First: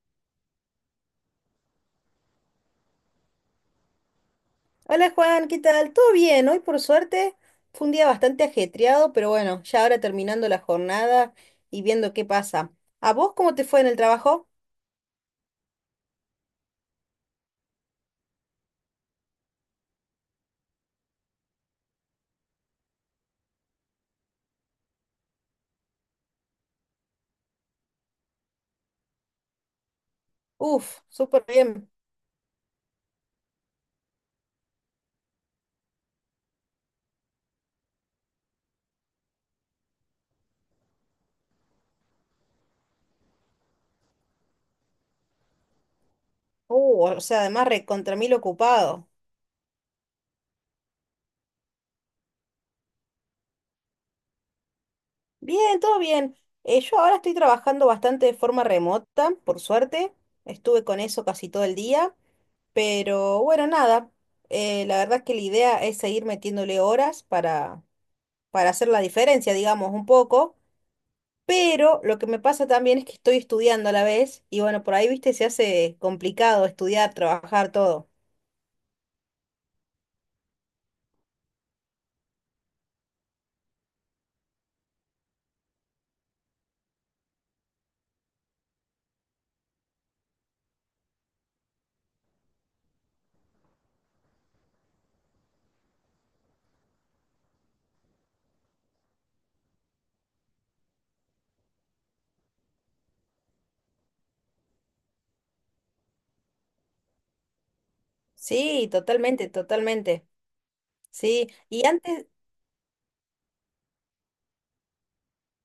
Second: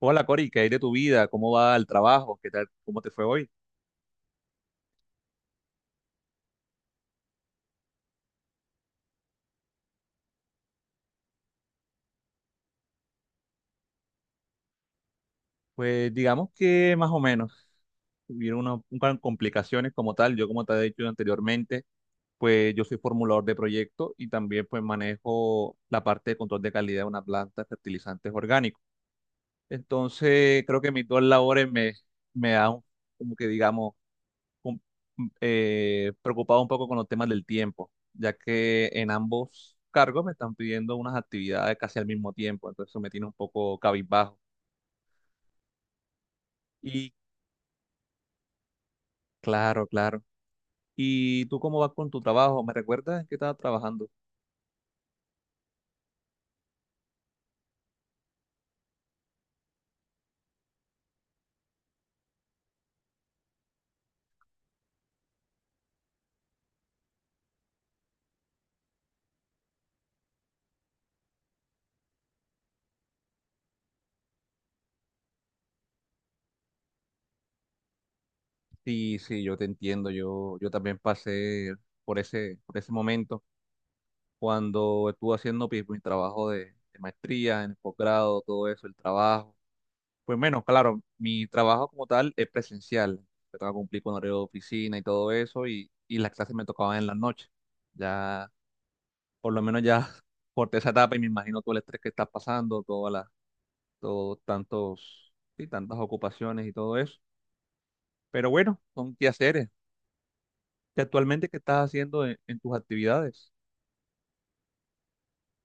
Hola Cori, ¿qué hay de tu vida? ¿Cómo va el trabajo? ¿Qué tal? ¿Cómo te fue hoy? Hola Juan, ¿qué tal? ¿Todo bien? Hoy por suerte fue un día bastante ajetreado, pero bueno, ya ahora terminando la jornada y viendo qué pasa. ¿A vos cómo te fue en el trabajo? Pues digamos que más o menos hubieron unas complicaciones como tal. Yo como te he dicho anteriormente, pues yo soy formulador de proyecto y también pues manejo la parte de control de calidad de una planta de fertilizantes orgánicos. Entonces creo que Uf, mis dos súper labores bien. Me dan como que digamos un- preocupado un poco con los temas del tiempo, ya que en ambos cargos me están pidiendo unas actividades casi al mismo tiempo, entonces eso me tiene un poco cabizbajo. Y O sea, además recontra mil ocupado. claro, claro. ¿Y tú cómo vas con tu trabajo? ¿Me recuerdas en qué estabas trabajando? Bien, todo bien. Yo ahora estoy trabajando bastante de forma remota, por suerte. Estuve con eso casi todo el día, pero bueno, nada. La verdad es que la idea es seguir metiéndole horas para hacer la diferencia, digamos, un poco. Pero lo que me pasa también es que estoy estudiando a la vez y bueno, por ahí, viste, se hace complicado estudiar, trabajar, todo. Sí, sí, yo te entiendo, yo también pasé por ese momento cuando estuve haciendo pues, mi trabajo de maestría, en el posgrado, todo eso, el trabajo. Pues menos, claro, mi trabajo como tal es presencial. Yo tengo que cumplir con horario de oficina y todo eso, y las clases me tocaban en la noche. Ya, por lo menos ya corté esa etapa y me imagino todo el estrés que estás pasando, sí, tantas ocupaciones y todo eso. Pero bueno, Sí, son totalmente, quehaceres. totalmente. ¿Y Sí, actualmente qué y estás haciendo antes, en tus actividades?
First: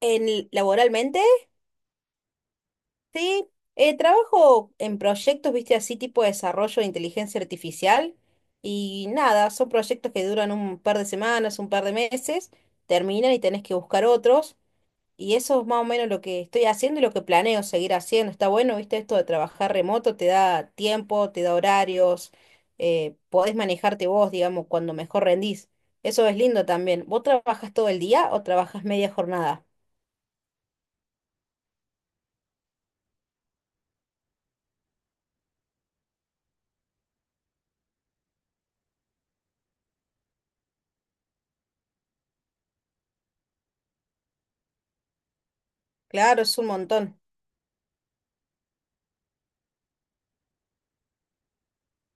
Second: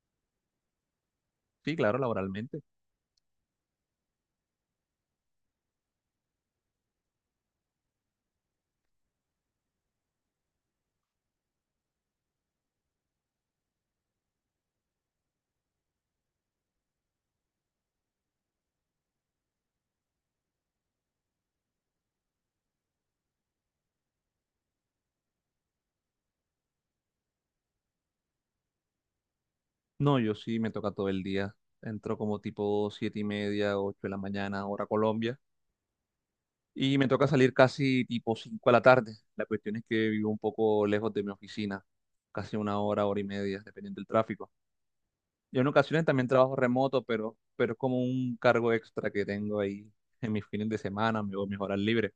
en, laboralmente, Sí, claro, laboralmente. sí, trabajo en proyectos, viste, así tipo de desarrollo de inteligencia artificial y nada, son proyectos que duran un par de semanas, un par de meses, terminan y tenés que buscar otros. Y eso es más o menos lo que estoy haciendo y lo que planeo seguir haciendo. Está bueno, viste, esto de trabajar remoto, te da tiempo, te da horarios, podés manejarte vos, digamos, cuando mejor rendís. Eso es lindo también. ¿Vos trabajas todo el día o trabajas media jornada? No, yo sí me toca todo el día. Entro como tipo siete y media, ocho de la mañana, hora Colombia y me toca salir casi tipo 5 de la tarde. La cuestión es que vivo un poco lejos de mi oficina, casi una hora, hora y media, dependiendo del tráfico. Yo en ocasiones también Claro, trabajo es un remoto, montón. Pero es como un cargo extra que tengo ahí en mis fines de semana, o mis horas libres.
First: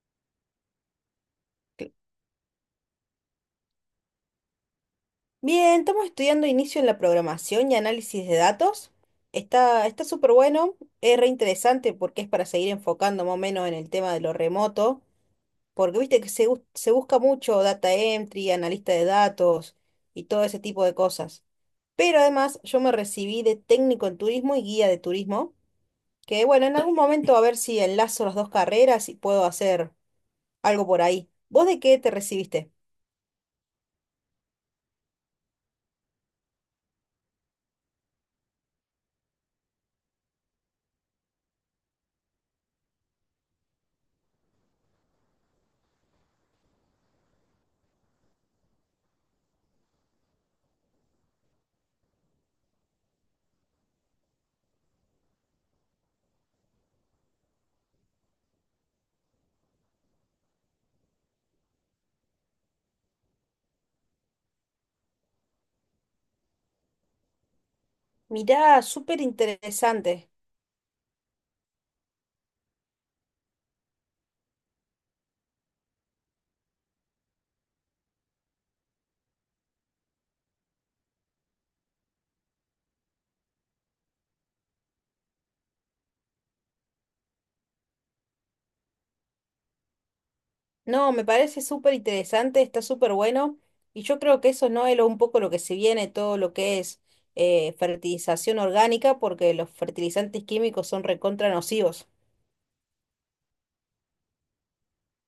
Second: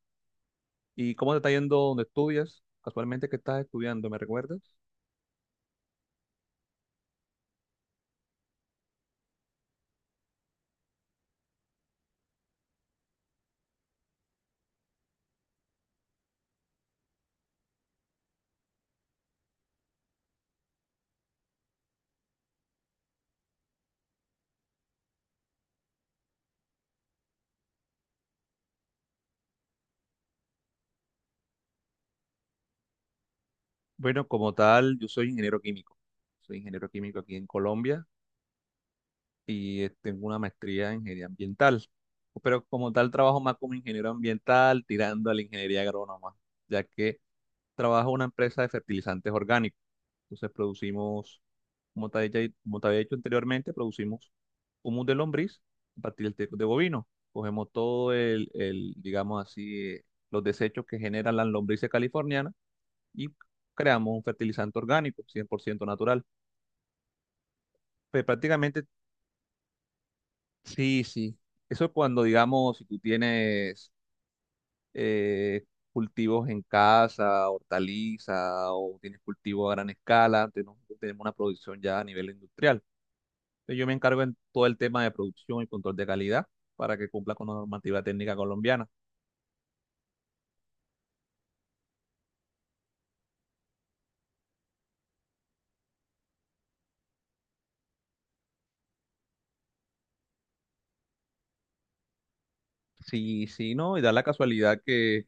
¿Y cómo te está yendo Cl- donde estudias? Casualmente, ¿qué estás estudiando? ¿Me recuerdas? Bien, estamos estudiando inicio en la programación y análisis de datos. Está súper bueno, es re interesante porque es para seguir enfocando más o menos en el tema de lo remoto. Porque viste que se busca mucho data entry, analista de datos y todo ese tipo de cosas. Pero además yo me recibí de técnico en turismo y guía de turismo, que bueno, en algún momento a ver si enlazo las dos carreras y puedo hacer algo por ahí. ¿Vos de qué te recibiste? Bueno, como tal, yo soy ingeniero químico. Soy ingeniero químico aquí en Colombia. Y tengo una maestría en ingeniería ambiental. Pero como tal trabajo más como ingeniero ambiental, tirando a la ingeniería agrónoma, ya que trabajo en una empresa de fertilizantes orgánicos. Entonces producimos, como te había dicho anteriormente, producimos humus de lombriz a partir del teco de bovino. Cogemos todo el, digamos así, los desechos que generan las lombrices californianas y creamos un fertilizante orgánico, 100% natural. Pues Mirá, prácticamente. súper interesante. Sí, sí. Eso es cuando, digamos, si tú tienes eh, cultivos en casa, hortaliza, o tienes cultivo a gran escala, tenemos una producción ya a nivel industrial. Entonces, yo me encargo en todo el tema de producción y control de calidad para que cumpla con la normativa técnica colombiana. No, me parece súper interesante, está súper bueno. Y yo creo que eso no es un poco lo que se viene, todo lo que es fertilización orgánica, porque los fertilizantes químicos son recontra nocivos. Sí, sí, no, y da la casualidad que,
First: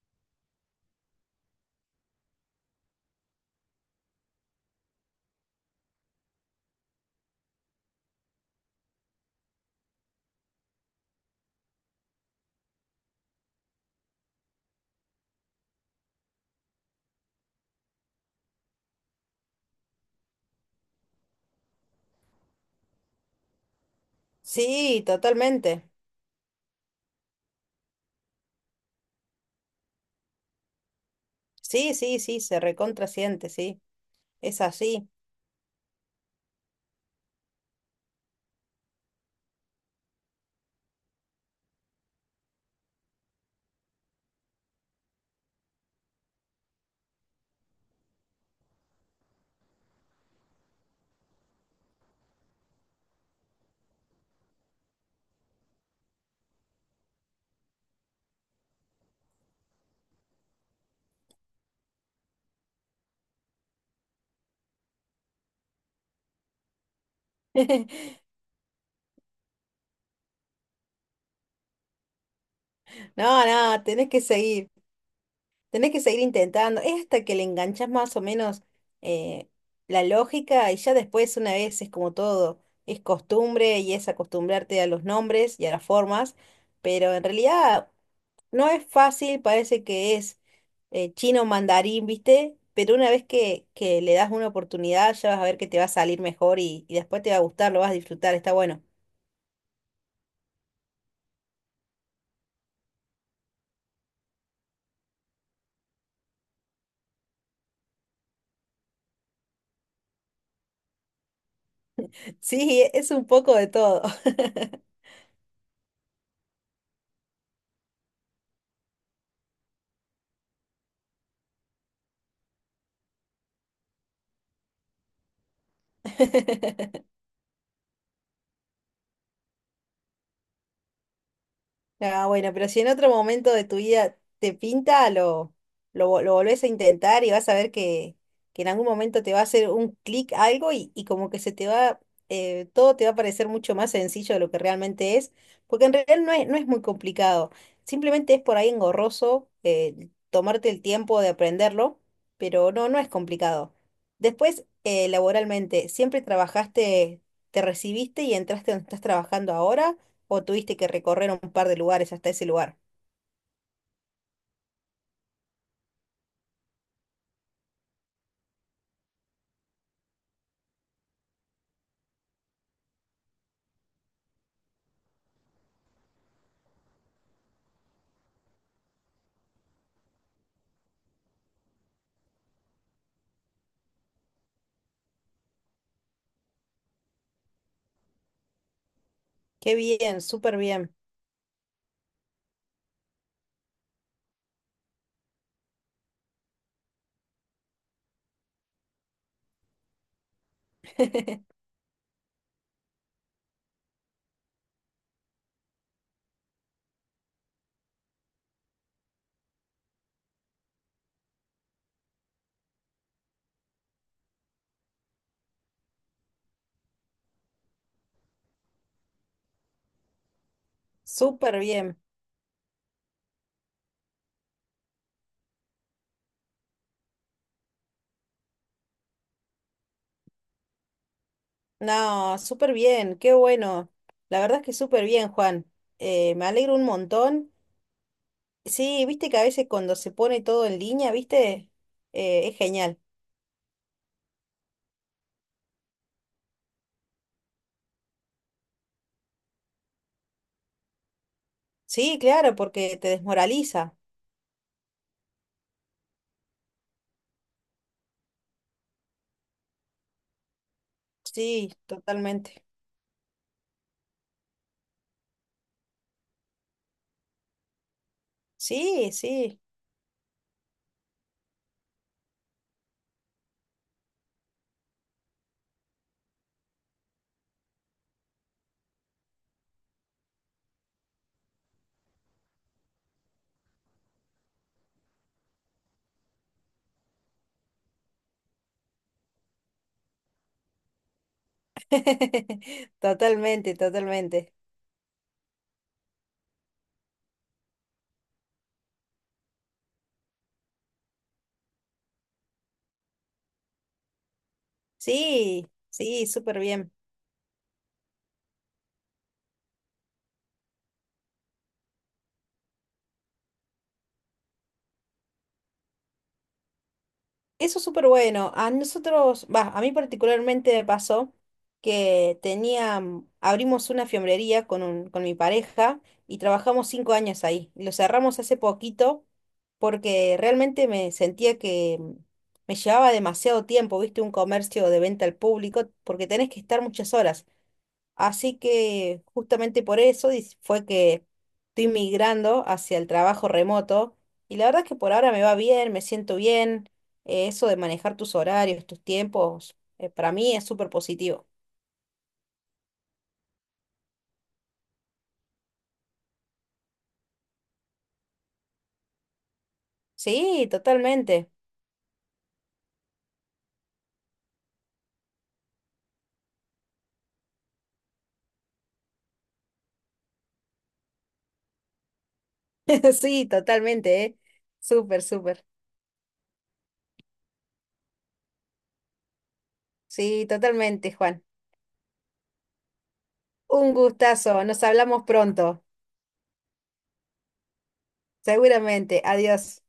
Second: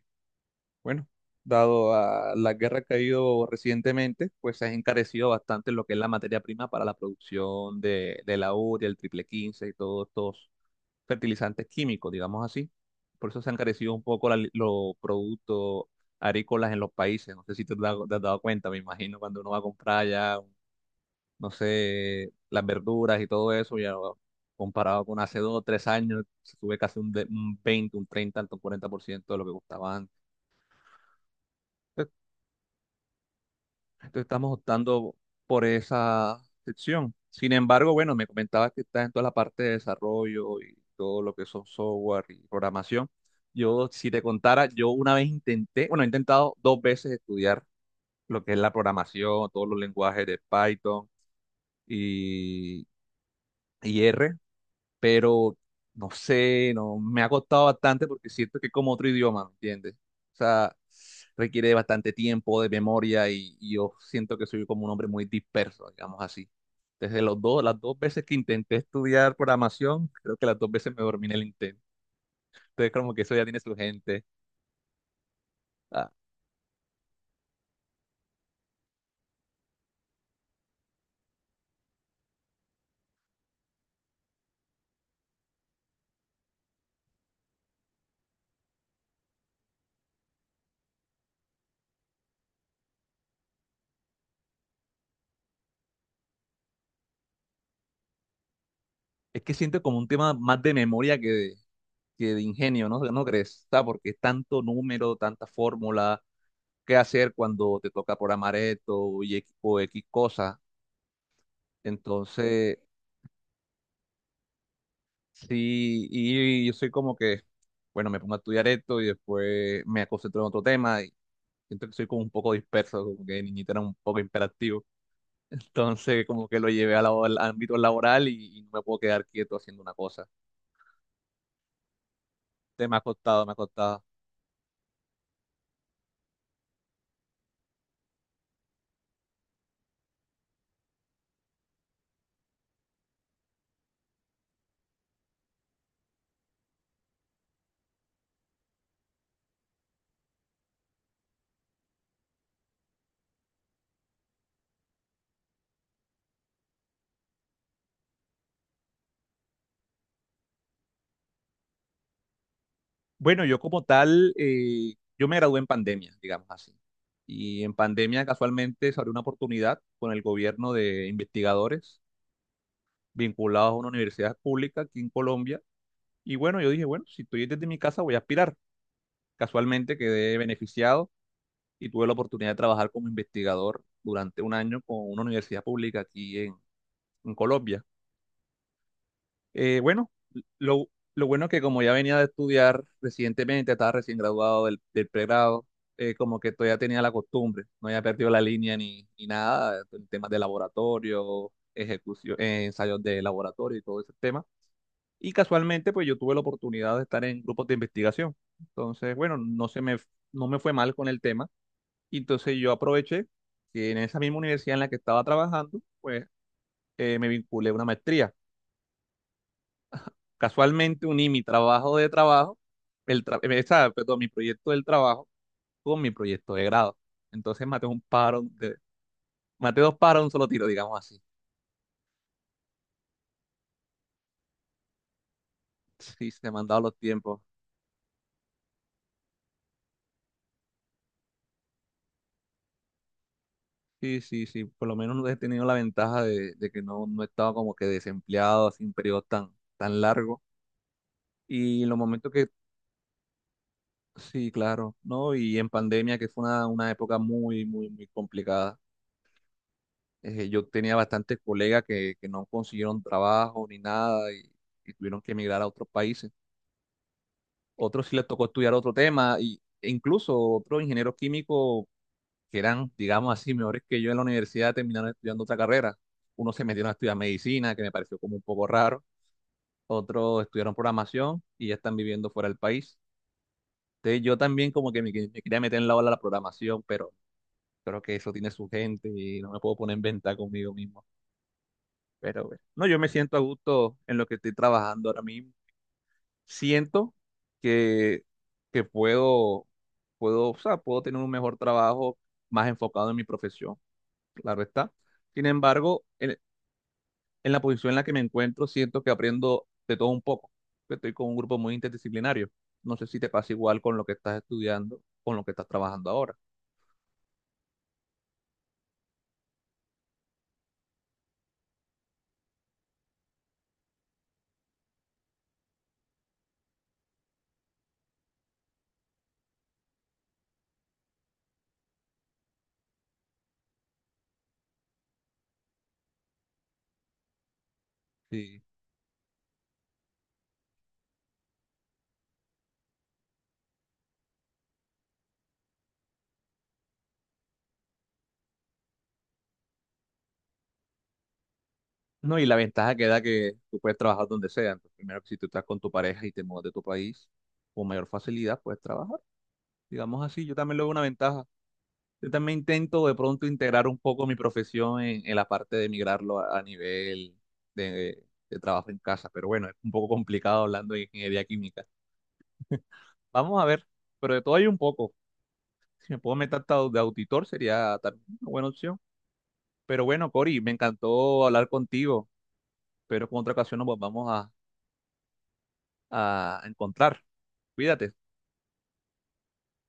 bueno, dado a la guerra que ha habido recientemente, pues se ha encarecido bastante lo que es la materia prima para la producción de la urea, el triple 15 y todos estos fertilizantes químicos, digamos así. Por eso se han carecido un poco los productos agrícolas en los países. No sé si te has dado cuenta, me imagino, cuando uno va a comprar ya, no sé, las verduras y todo eso, ya Sí, comparado con hace dos o tres totalmente. años, se sube un 20, un 30, hasta un 40% de lo que costaba antes. Sí, sí, sí, se recontrasiente, sí. Entonces estamos Es así. optando por esa sección. Sin embargo, bueno, me comentabas que estás en toda la parte de desarrollo y todo lo que son software y programación. Yo, si te contara, yo una vez intenté, bueno, he intentado dos veces estudiar lo que es la programación, todos los lenguajes de Python y, y R, pero no sé, no, me ha costado bastante porque siento que es como otro idioma, ¿me entiendes? O sea, requiere de bastante tiempo, de memoria y yo siento que soy como un hombre muy disperso, digamos así. Desde los dos, las dos veces que intenté estudiar programación, creo que las dos veces me dormí en el intento. Entonces, como que eso ya No, tiene su no, tenés que gente. seguir. Tenés que Ah, seguir intentando. Es hasta que le enganchás más o menos eh, la lógica y ya después, una vez, es como todo. Es costumbre y es acostumbrarte a los nombres y a las formas. Pero en realidad, no es fácil, parece que es chino mandarín, ¿viste? Pero una vez que le das una oportunidad, ya vas a ver que te va a salir mejor y después te va a gustar, lo vas a disfrutar, está bueno. es que siento como un tema más de memoria que de ingenio, ¿no? ¿No crees? Ah, porque es tanto número, tanta fórmula, qué hacer cuando te toca programar esto y o X cosa. Entonces, Sí, es un poco de todo. sí, y yo soy como que, bueno, me pongo a estudiar esto y después me concentro en otro tema y siento que soy como un poco disperso, como que de niñito era un poco imperactivo. Entonces, como que lo llevé a al ámbito laboral y no me puedo quedar quieto haciendo una cosa. Ah, bueno, pero si Entonces, en me ha otro costado, me momento ha de tu costado. vida te pinta, lo volvés a intentar y vas a ver que en algún momento te va a hacer un clic algo y como que se te va, todo te va a parecer mucho más sencillo de lo que realmente es, porque en realidad no es muy complicado, simplemente es por ahí engorroso tomarte el tiempo de aprenderlo, pero no, no es complicado. Después, laboralmente, ¿siempre trabajaste, te recibiste y entraste donde estás trabajando ahora? ¿O tuviste que recorrer un par de lugares hasta ese lugar? Bueno, yo como tal, yo me gradué en pandemia, digamos así. Y en pandemia casualmente se abrió una oportunidad con el gobierno de investigadores vinculados a una universidad pública aquí en Colombia. Y bueno, yo dije, bueno, si estoy desde mi casa voy a aspirar. Casualmente quedé beneficiado y tuve la oportunidad de trabajar como investigador durante un año con una universidad pública aquí en Colombia. Qué Bueno, bien, súper lo, bien, lo bueno es que como ya venía de estudiar recientemente, estaba recién graduado del pregrado, como que todavía tenía la costumbre, no había perdido la línea ni nada, en temas de laboratorio, ejecución, ensayos de laboratorio y todo ese tema. Y casualmente, pues yo tuve la oportunidad de estar en grupos de investigación. Entonces, bueno, no me fue mal con el tema. Y entonces yo aproveché que en esa misma universidad en la que estaba trabajando, pues me vinculé a una maestría. Casualmente uní mi súper trabajo bien. de trabajo, perdón, mi proyecto del trabajo con mi proyecto de grado. Entonces maté dos paros de un solo tiro, digamos así. No, súper bien, qué bueno. La verdad es que súper bien, Juan. Sí, Me se me han alegro dado un los tiempos. montón. Sí, viste que a veces cuando se pone todo en línea, viste, es genial. Sí, sí, sí, por lo menos he tenido la ventaja de que no he estado como que desempleado así un periodo tan, tan largo. Y en los Sí, momentos que, claro, porque te desmoraliza. sí, claro, ¿no? Y en pandemia, que fue una época muy, muy, muy complicada. Yo tenía bastantes Sí, colegas que no totalmente. consiguieron trabajo ni nada y tuvieron que emigrar a otros países. Otros sí les tocó estudiar otro Sí, tema sí. E incluso otros ingenieros químicos que eran, digamos así, mejores que yo en la universidad, terminaron estudiando otra carrera. Unos se metieron a estudiar medicina, que me pareció como un poco raro. Otros estudiaron programación y ya están viviendo fuera del país. Entonces yo también como que me quería meter en la ola de la programación, pero creo que eso tiene su gente y no me puedo poner en venta conmigo mismo. Pero bueno, no, yo me siento a Totalmente, gusto en lo que estoy totalmente. trabajando ahora mismo. Siento que, que puedo, o sea, puedo tener un mejor trabajo más enfocado en mi profesión, claro está. Sin Sí, embargo, sí, súper bien. en la posición en la que me encuentro, siento que aprendo de todo un poco. Estoy con un grupo muy interdisciplinario. No sé si te pasa igual con lo que estás estudiando, con lo que estás trabajando ahora. Eso es súper bueno. A nosotros, va, a mí particularmente me pasó que tenía, abrimos una fiambrería con un, con mi pareja y trabajamos 5 años ahí. Lo cerramos hace poquito porque realmente me sentía que me llevaba demasiado tiempo, viste, un comercio de venta al público, porque tenés que estar muchas horas. Así Sí. que justamente por eso fue que estoy migrando hacia el trabajo remoto y la verdad es que por ahora me va bien, me siento bien. Eso de manejar tus horarios, tus tiempos, para mí es súper positivo. No, y la ventaja queda que tú puedes trabajar donde sea. Entonces, primero, si tú estás con tu pareja y te mudas de tu país, con mayor facilidad puedes trabajar. Digamos así, yo Sí, también lo veo una ventaja. totalmente. Yo también intento de pronto integrar un poco mi profesión en la parte de migrarlo a nivel de, de trabajo en casa, pero bueno, es un poco complicado hablando de ingeniería química. Sí, Vamos a ver, totalmente, pero ¿eh? de todo hay un poco. Súper, súper. Si me puedo meter hasta de auditor sería también una buena opción. Pero bueno, Sí, Cori, me totalmente, Juan. encantó hablar contigo, pero con otra ocasión Un nos vamos gustazo. Nos hablamos pronto. a encontrar. Cuídate. Seguramente. Adiós.